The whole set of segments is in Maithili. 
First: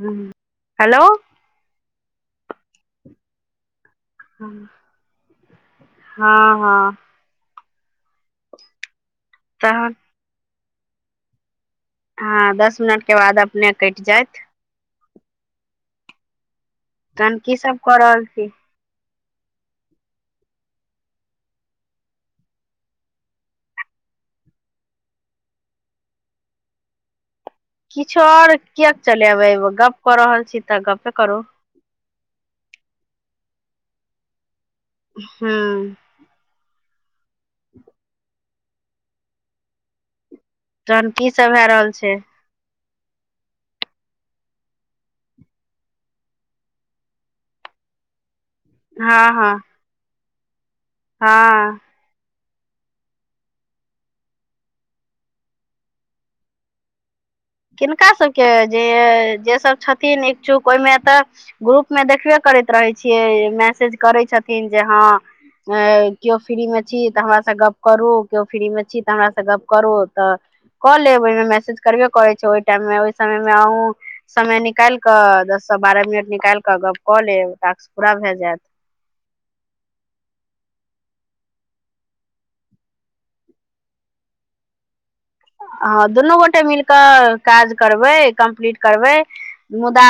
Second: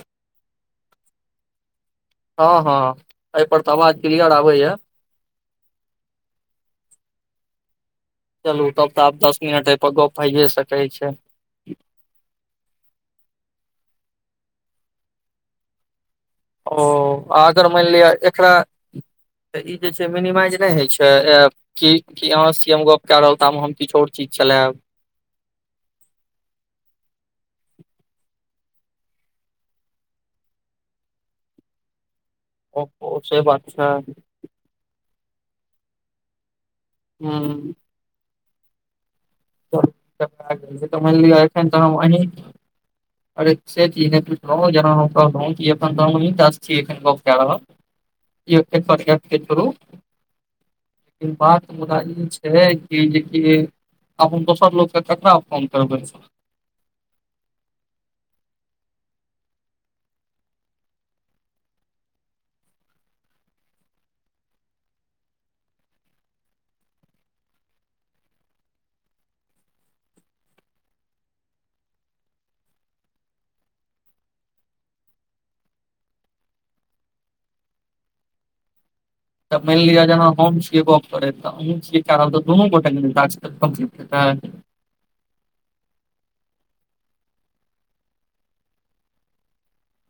हु हेलो हँ हँ अइ पर तऽ आवाज क्लियर आबै या हँ हँ चलू तब तऽ आब दस मिनट एहिपर तहन गप भइए सकैत छै हँ दस मिनटके बाद अपने कटि जायत ओ तहन की आगर सब मानि कऽ लिअ रहल छी एकरा तऽ ई जे छै मिनिमाइज नहि होइ छै की की अहाँ सीएम गप्प कय रहल त हम किछ आओर चीज चलायब किछो आओर किएक चलेबै गप कऽ रहल छी तऽ गपे करू ओ हो से बात छै हूं हूँ [unintelligible] त तहन की मैनलिय सब भए एखन‌ त रहल छै अंही अरे से चीज नहि पुछलहु जेना हम कहलहुं कि एखन त हमही टा छी एखन गप कए हँ हँ लेलौंह [unintelligible] हँ बात मुदा ई छै छेलै कि जेकि आब हम दोसर लोक स ककरा फोन करबै किनका सभके जे जेसभ छथिन इच्छुक ओहिमे तऽ ग्रुप मे देखबे करैत रहै छियै मैसेज करै छथिन जे हँ अ केओ फ्री मे छी तऽ हमरा से गप्प करू केओ फ्री मे छी तऽ हमरा से गप्प करू तऽ कऽ लेबै ओईमे मैसेज करबे करै छै ओहि टाइम मे ओहि समय मे अहूं समय निकालि कऽ दस सँ बारह मिनट निकालि कऽ गप कऽ लेब टास्क पूरा भए जायत तऽ मानि लिअ जेना हम छियै गप करैत तऽ अहूँ छियै कए रहल तऽ दुनू गोटे के ना टास्क कंप्लीट हेतै हँ दुनू गोटे मिल कऽ काज करबै कम्प्लीट करबै मुदा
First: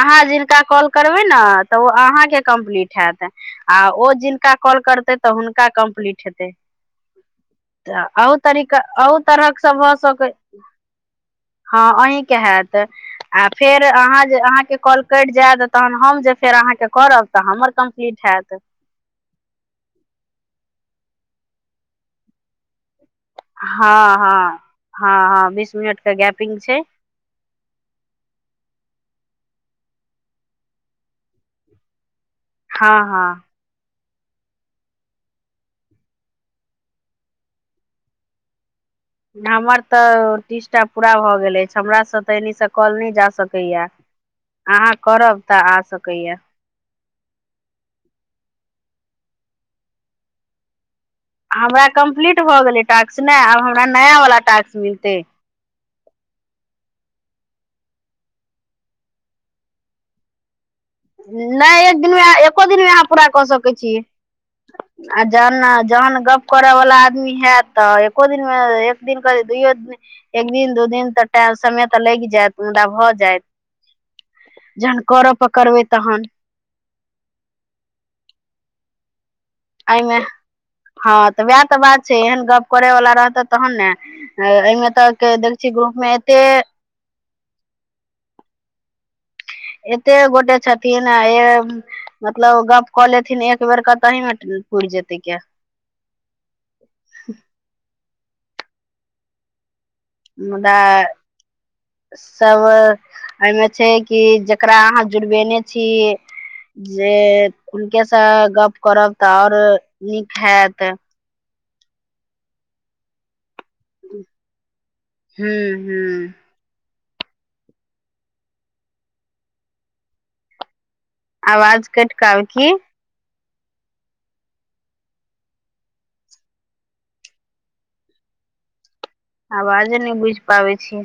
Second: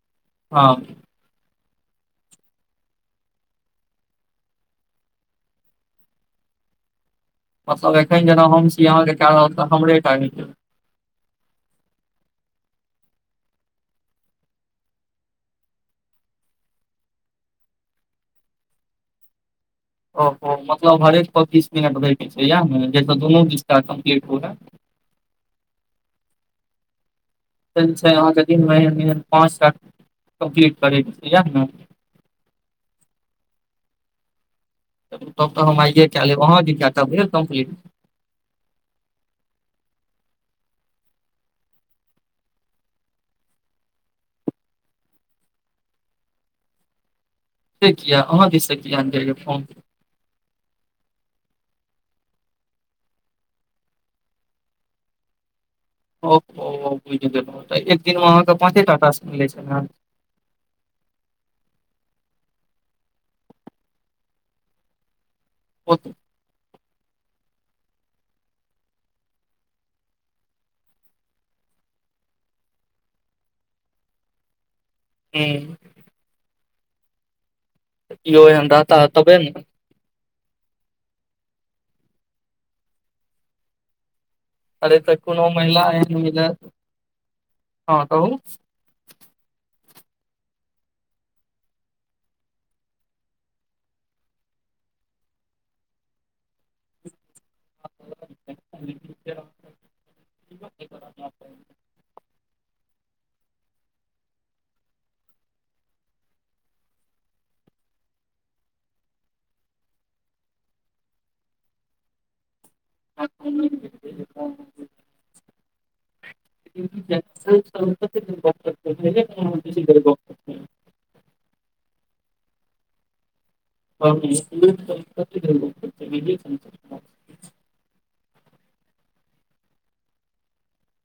आहाँ जिनका हँ कॉल करबै न तऽ ओ अहाँके कम्प्लीट हेयत आ ओ जिनका कॉल करतै तऽ हुनका कम्प्लीट हेतै मतलब एखन जेना [unintelligible] भऽ हम छी अहाँके कए रहल तऽ हमरे टा सकै हेतै हँ अहीं के हयत आ फेर अहाँ जे अहाँके कॉल कटि जायत तहन हम जे फेर अहाँके करब तऽ हमर कम्प्लीट हेयत ओ हो मतलब हरेक पच्चीस मिनट रहके छै इएह ने जे स दुनू दिसका हँ कम्प्लीट हुए हँ हँ हँ बीस मिनट के गैपिंग छै [unintelligible] अहाँके [unintelligible] पाँच टा कम्प्लीट करैके छै इएह ने हँ हँ तब तऽ हम आइये कए लेब अहाँ के काय टा भेल कम्प्लीट हमर तऽ तीसटा पूरा भऽ गेल अछि हमरा स तऽ एनी स कॉल नहि जा सकैया आहाँ करब तऽ आ सकैया से किया अहाँ दिस से किया न जाय या फोन हमरा कम्प्लीट भऽ गेलै टास्क नहि आब हमरा नया वाला टास्क मिलतै ओ हो बुझि गेलहुँ तऽ एक दिनमे अहाँके पाँचे टा टास्क मिलै छै ने नहि एक दिनमे एको दिनमे अहाँ पूरा कऽ सकै छी आ जहन नऽ जहन गप करऽ वाला आदमी हैत तऽ एको दिन मे एक दिन कर दुइयो दिन एक दिन दू दिन तऽ टा समय तऽ लगि जायत मुदा भऽ जायत जहन करऽ हूँ पकड़बै तहन कियो एहन [unintelligible] ने अई मे हँ तऽ वएह तऽ बात छै एहन गप करै वला रहतै तहन ने अइ मे अरे तऽ के कोनो देख छी महिला ग्रुप मे एते हं कहु एते गोटे छथिन मतलब गप कऽ लेथिन एक बेर क ताहि मे पूरि जेतै के [inaudible] मुदा सब एहिमे छै कि जकरा अहाँ जुड़बेने छी जे हुनके से गप करब तऽ आओर नीक हेयत [unintelligible] हूं हूं [unintelligible] आवाज कैट क आवे की [unintelligible] आवाजे नै बुझि पाबै छिय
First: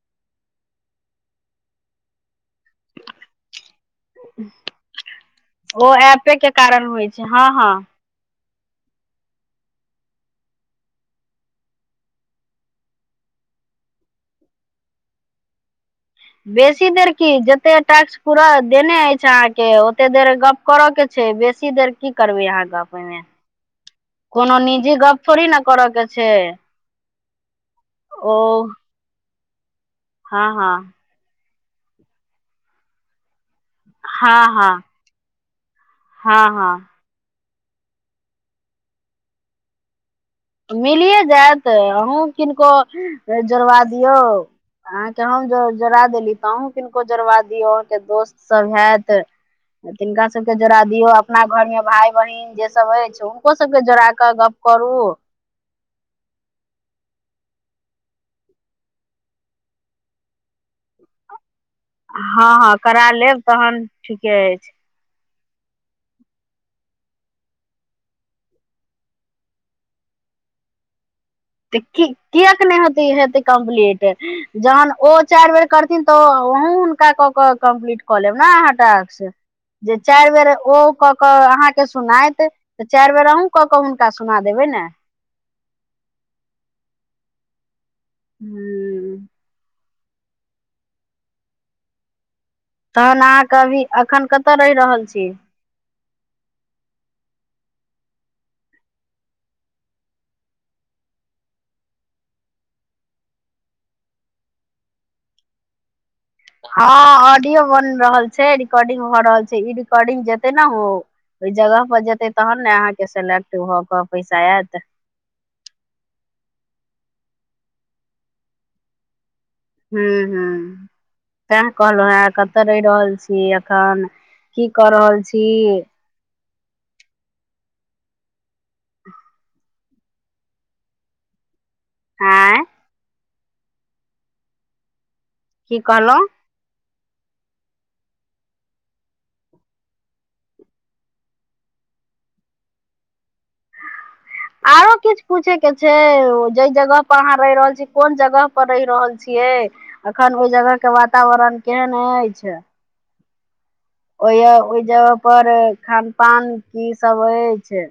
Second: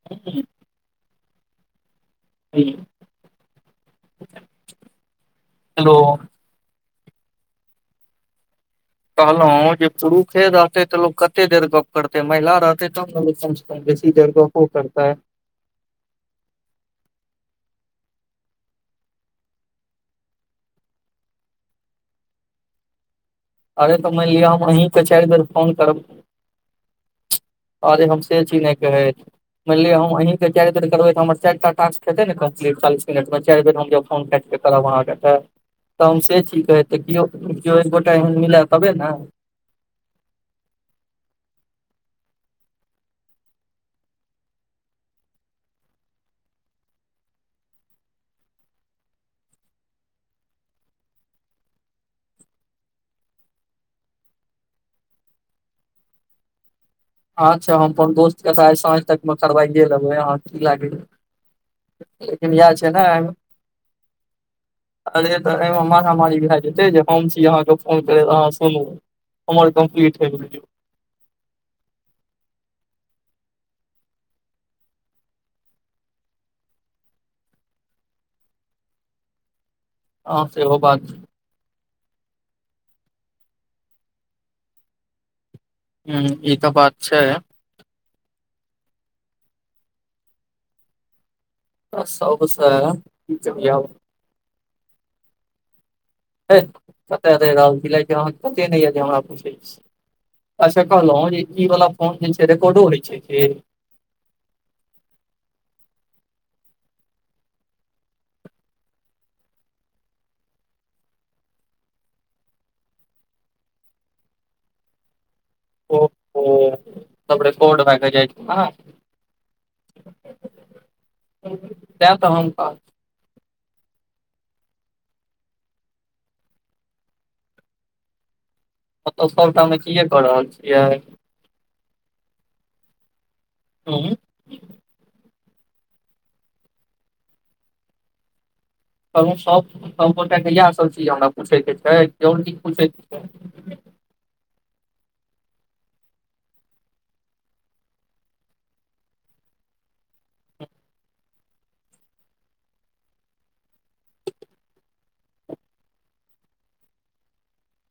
[unintelligible] हूं ओ ऐपे के कारण होइ छै हँ हँ कहलौं जे पुरुखे रहतै तऽ लोक कते देर गप करतै महिला रहतै तब न लोक कमसँ कम बेसी देर गप ओ करतै बेसी देर की जते टैक्स पूरा देने अछि अहाँके ओते देर गप करऽ के छै बेसी देर की करबै अहाँ गप अईमे अरे तऽ मानि लिअ कोनो हम निजी अहींके गप चारि बेर थोड़हि न फोन करऽ करब के छै अरे हम ओ से चीज नै कहै मैन लिअ हम अहीं के हँ हँ [unintelligible] हमर चैर तक टास्क हेते ने कम्लीट चालीस मिनट पर चारि बेर हम जे फोन हँ काटि के हँ करब अहाँके तऽ तऽ हम से हँ छी हँ कहै त केओ केओ एक गोटा एहन मिलय तबे न मिलिए जायत अहूँ किनको जोड़वा दियौ अहाँके हम जोड़ा देली तऽ अहूँ किनको जोड़बा दियौ अहाँके दोस्तसभ हेयत तिनका सबके जोड़ा दियौ अपना घर में भाय बहिन जे सब होय छै हुनको सबके जोड़ा क गप करू अच्छा हम अपन दोस्त के त आइ साँझ तक मे करवाए लेबै अहाँ की लागैया हँ हँ करा एहिमे, लेब तहन ठीके अछि अरे तऽ एहिमे मारामारी भए जेतै जे हम छी अहाँके फोन करैत अहाँ सुनू हमर कम्प्लीट होइ गेलौ त कि कियाक नै होतै हेतै कम्पलीट जहन ओ चारि बेर करथिन तऽ अहूं हुनका कऽ क कम्प्लीट कऽ लेब ने अहाँ टास्क जे चारि अहाँ बेर सेहो ओ बात कऽ क आहाँ के सुनाति तऽ चारि बेर अहूँ कऽ के हुनका सुना देबै ने हूं ई तऽ बात छै हूं ब [unintelligible] तहन अहाँक अभी अखन कतऽ रहि रहल छी है कतै रैह रहल छी कैलाकी आहा के पत्ते नय यह कि हमरा पुछै छी अच्छा कहलौं जे ई वाला फोन जे छै रिकॉडो होइ छै कि हँ ऑडियो बन रहल छै रिकॉर्डिंग भ रहल छै ई रिकर्डिंग जेते ने ओ ओई जगह पर जेतै तहन ने अहाँके सेलेक्ट भऽ के पैसा आयत ओ हो तब रिकॉर्ड भऽ कऽ जाइ छै हूं हूं तें कहलौं तैं हे तऽ हम कतए रहि रहल छी अखन की कऽ रहल छी ओ तऽ सभटा मे अथिये कऽ रहल छियै आँई हूं की कहलौं कहलौं सब सब गोटा के इएह सब चीज हमरा पूछै के छै आओर किछ पूछै के छै आरो किछ पूछे के छै जहि जगह पर अहाँ रहि रहल छियै कोन जगह पर रहि रहल छियै एखन ओहि जगह के वातावरण केहन अछि ओय ओहि जगह पर खान पान की सब अछि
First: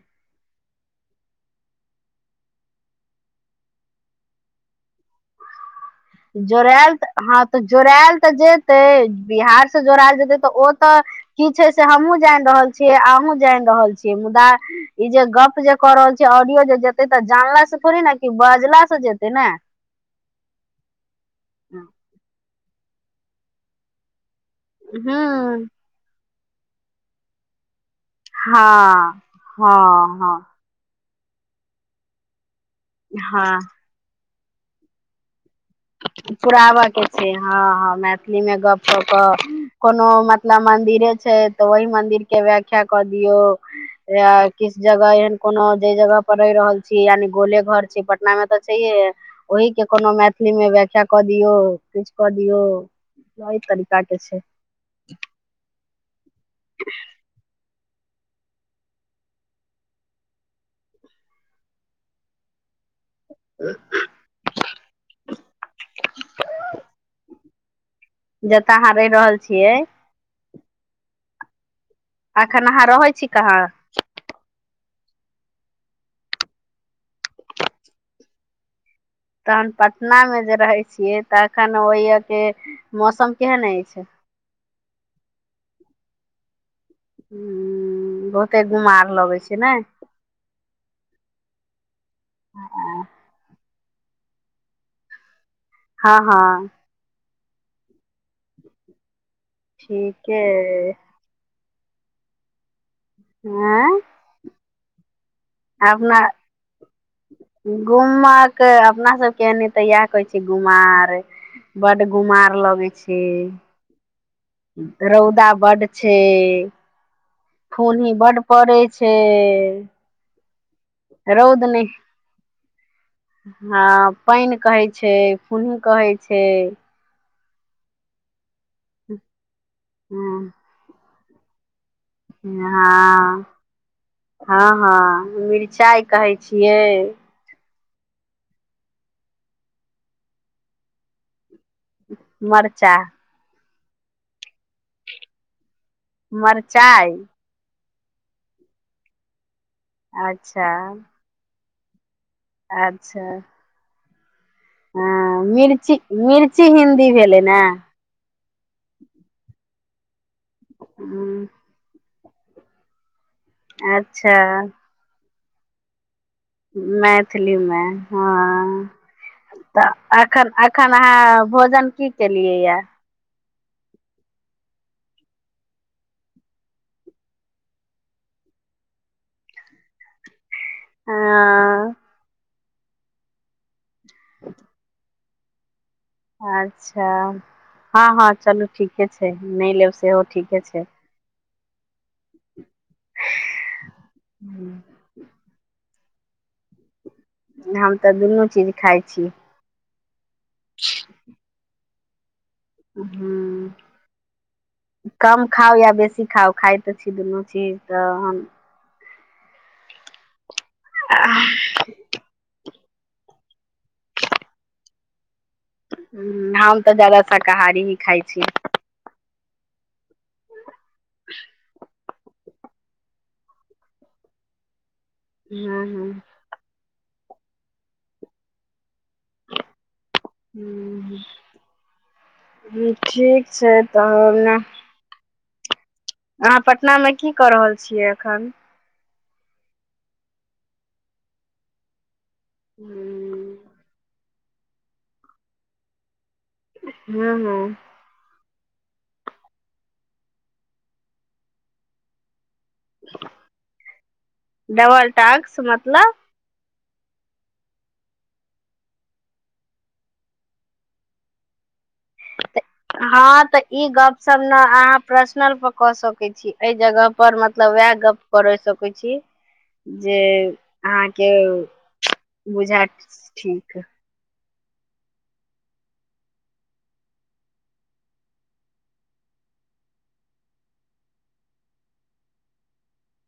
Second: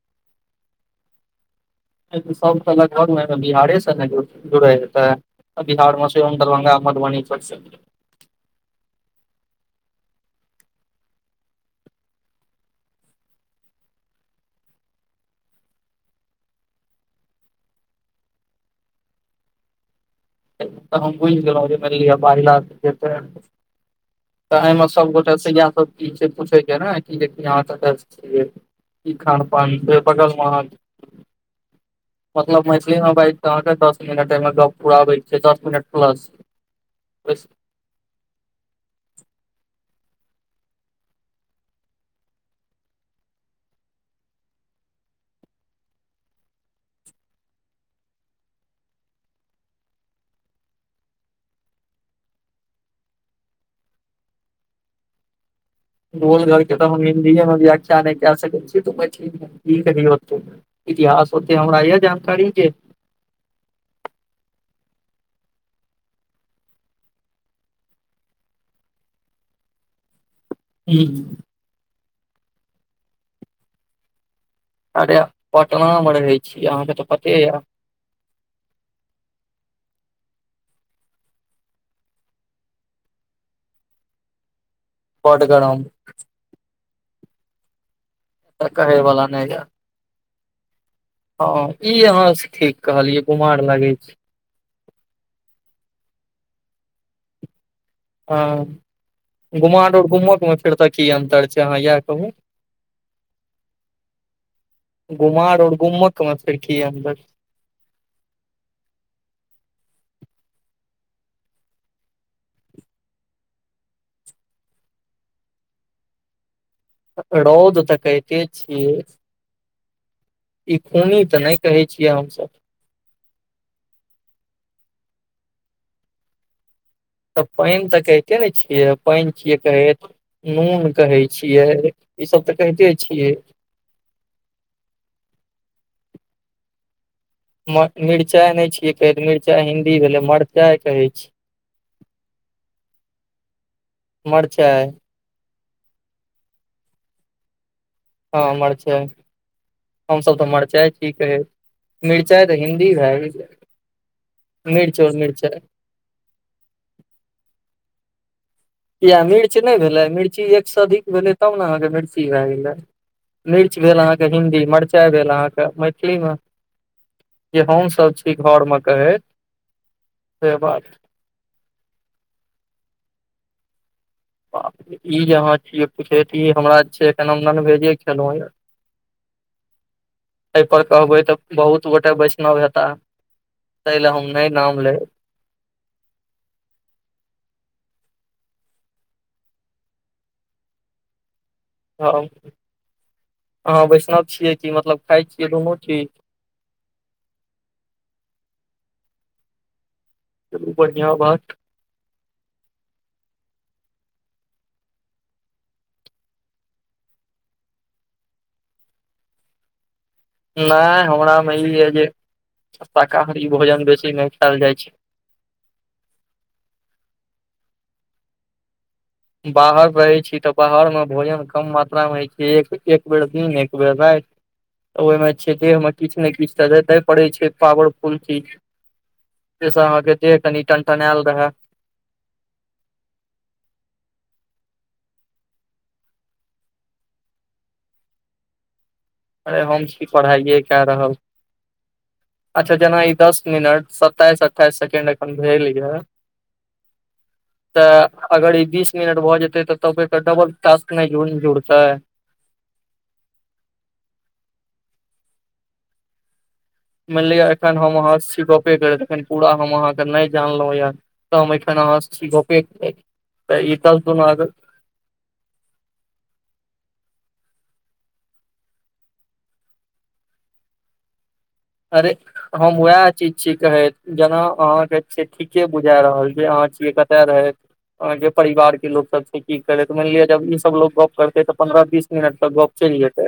सब लगभग बिहारे से ने जुड़ै हेतै बिहारमे सेहो दरभंगा जोड़ेल मधुबनी हँ सब से तऽ जोड़यल तऽ जे तै बिहार सँ जोड़यल जेतै तऽ ओ तऽ की छै से हमहूँ जानि रहल छियै अहहुँ जानि रहल छियै मुदा ई जे गप जे क रहल छी ऑडियो जे जेते तऽ जानला से थोड़े ने कि बाजला से जेते ने तऽ हम भूइल गेलहुँं मैन लिय बाजला से जेतै तऽ एहि मे सब गोटा से हूँ इएह सब चीज छै पूछे के ने कि आंहा कतऽ छी छी कि हँ खान पान से हँ हँ बगल [unintelligible] मतलब मैथिली मे बाईज हँ कऽ अहाँके दस मिनट अई मे गप पुराबै छै दस मिनट प्लस पुराबऽ के छै हँ हँ मैथिलीमे गप कऽ क कोनो मतलब मन्दिरे छै तऽ ओहि मंदिर के व्याख्या कऽ दियौ या किस जगह एहन कोनो जे जगह पर रहि रहल छी यानि गोले घर छै पटना मे तऽ छैहे ओहि के कोनो मैथिली मे व् याख्या कऽ दियौ किछ कऽ दियौ इ तरीका के छै गोल घर के तऽ हम [unintelligible] [unintelligible] इतिहास होते हमरा अइ जानकारी जे ह [unintelligible] जत आंहा रहि रहल छियै ह्म अखन अहाँ रहै छी कहाँ अरे पटना मे रहै छी अहाँके तऽ पते यऽ तहन पटना मे जे रहै छियै तखन ओहिय के मौसम केहन अछि बड गरम हू बहुते तऽ कहै गुमार वला लगै नहि छै यऽ नय हँ ई अहाँ से ठीक कहलियै बुमार लागै छै हँ हँ हँ ठीके [unintelligible] फेर तऽ अइ की अन्तर छै अहाँ इएह कहू आँ गुमार आओर गुम्मक मे फिर की अन्दर गूमक अपना सबके तऽ एनी इएह कहै छी गुमार बड्ड गुमार लगै छै रौउदा बड छै रौद तऽ फूही बड्ड कहिते पड़ै छियै छै ई खूनी तऽ नहि कहै छियै हमसब हँ पानि कहै छै फुन्हि कहै छै तऽ पानि तऽ कहिते ने छियै पानि छियै कहैत हँ नून कहै छियै ई सब तऽ कहिते छियै हँ हँ हँ मिरचाइ कहै छियै मिरचाइ नहि छियै कहै मिरचाइ हिन्दी भेलै मरचाइ कहै छियै मरचा मरचाइ मरचाइ हँ मरचाइ हमसभ तऽ अच्छा मरचाइ की कहै मिरचाइ तऽ हिन्दी अच्छा भय हँ मिर्ची मिर्ची हिंदी भेलै ने किए मिर्च नहि भेलै मिर्ची एकसँ अधिक भेलै तब ह ने अहाँके मिर्ची भए गेलै मिर्च भेल अहाँके अच्छा हिन्दी मरचाइ भेल अहाँके मैथिलीमे जे मैथिलीमे हमसभ छी घरमे हँ कहैत तऽ एखन से बात एखन अहाँ भोजन की केलियै या बा ई जे आंहा छियै पूछैत इ हमरा छै एखन हम ननभेजे खेलहुं य एहिपर कहबै तऽ बहुत हँ गोटा वैष्णव हेताह ताहि ले हम नै नाम लेब आच्छा हँ हँ चलू ठीके छै नै लेब सेहो ठीके छै हँ अहाँ वैष्णव छियै कि मतलब खाइ छियै दुनू चीज न हम तऽ दुनू चीज खाइ छी चलू बढ़िआँ बात हूं कम खाउ या बेसी खाउ खाइ तऽ छी दुनू चीज तऽ हम नै हमरा में ई अइ जे शाकाहारी भोजन बेसी नहि खायल जाइ छै हू हम तऽ जादा शाकाहारी ही खाइ छी बाहर रहै छी तऽ बाहर मे भोजन कम मात्रा मे एक एक बेर दिन एक बेर रायत तऽ ओहिमे छै ह देहमे किछ ने किछ तऽ देतै पड़ै छै पावरफुल चीज से अहाँके देह कनि ह टंटनेयल रहय ठीक छै तऽ ने आहाँ पटनामे की कऽ रहल छियै अखन अरे हम छी पढ़ाइए कए रहल अच्छा जेना ई दस हूँ मिनट सताइस अठाइस सेकेंड अखन भेल य हू हू तऽ अगर ई बीस मिनट भऽ जेते तऽ तब एकर डबल टास्क नहि जुड़तै डबल टास्क मतलब मानि लिअ एखन हम अहाँ सि गपे करैत एखन पूरा हम अहाँके नहि जानलौं य त हम अखन आंहा सऽ तऽ हँ तऽ ई गप दुना अगर सप न हा प्रर्श्नल पर क सकै छी एहि जगह पर मतलब वएह गप करै सकै छी जे अहाँके अरे हम बुझायत वएह चीज छी ठीक कहति जेना अहाँके छी ठीके बुझा रहल जे अहाँ छियै कतय रहैत आओर अगर परिवार के लोग सब छै की करति मानि लिअ जब ई सब लोग गप करतै ते पंन्द्रह बीस मिनट त गप चलि जेतै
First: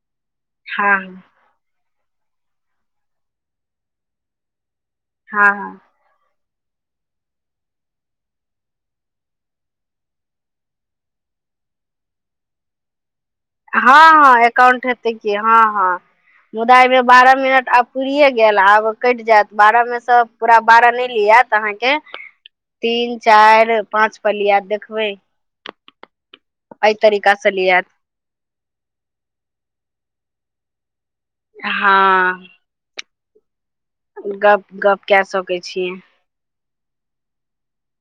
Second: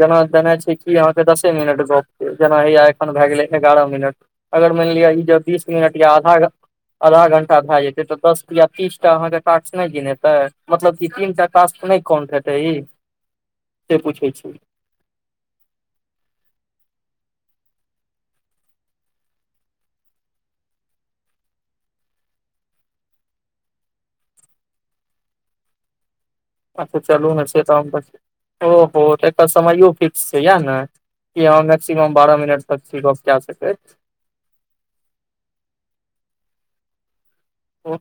जेना तेना छै हँ कि अहाँ के दसे मिनट गप के जेना हैया एखन भए गेलै एगारह मिनट अगर मानि लिअ ई ज हँ बीस हँ मिनट या आधा घंटा आदहा घंटा भए जेतै तऽ दस तीया तीस टा अहाँके टाक्स नहि गिनेतै मतलब क तीन टा टाक्स नहि कौन्ट हेतै ई से हँ पूछै हँ छी एकाउंट हेतै की हँ हँ मुदा अईमे बारह मिनट आब पूरिये गेल आब कटि जायत बारहमे सँ पूरा बारह नहि लियात अहाँके तीन चारि पाँच पलिया देखबै एहि अच्छा चलू तरीका ने से छै त लियात [unintelligible] ओहो तऽ एकर समयो फिक्स छै याह ने कि मैक्सिमम बारह हँ मिनट [unintelligible] छी गप कए सकैत हुनका गप कए सकै छियै ओ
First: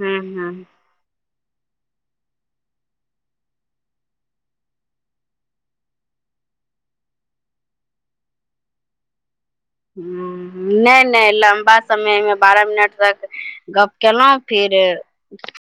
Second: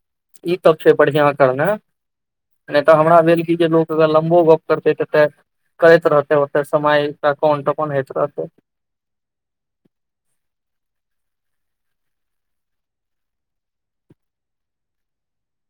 हूँ ई हूँ सब छै बढ़िआँ करनाइ नहि तऽ हमरा भेल कि जे लोक अगर लम्बो गप करतै तऽतेऽ करैत रहतै ओते समय कोन त कोन होइत रहतै हू नहि नहि लम्बा समय मे बारह मिनट तक गप केलौं फिर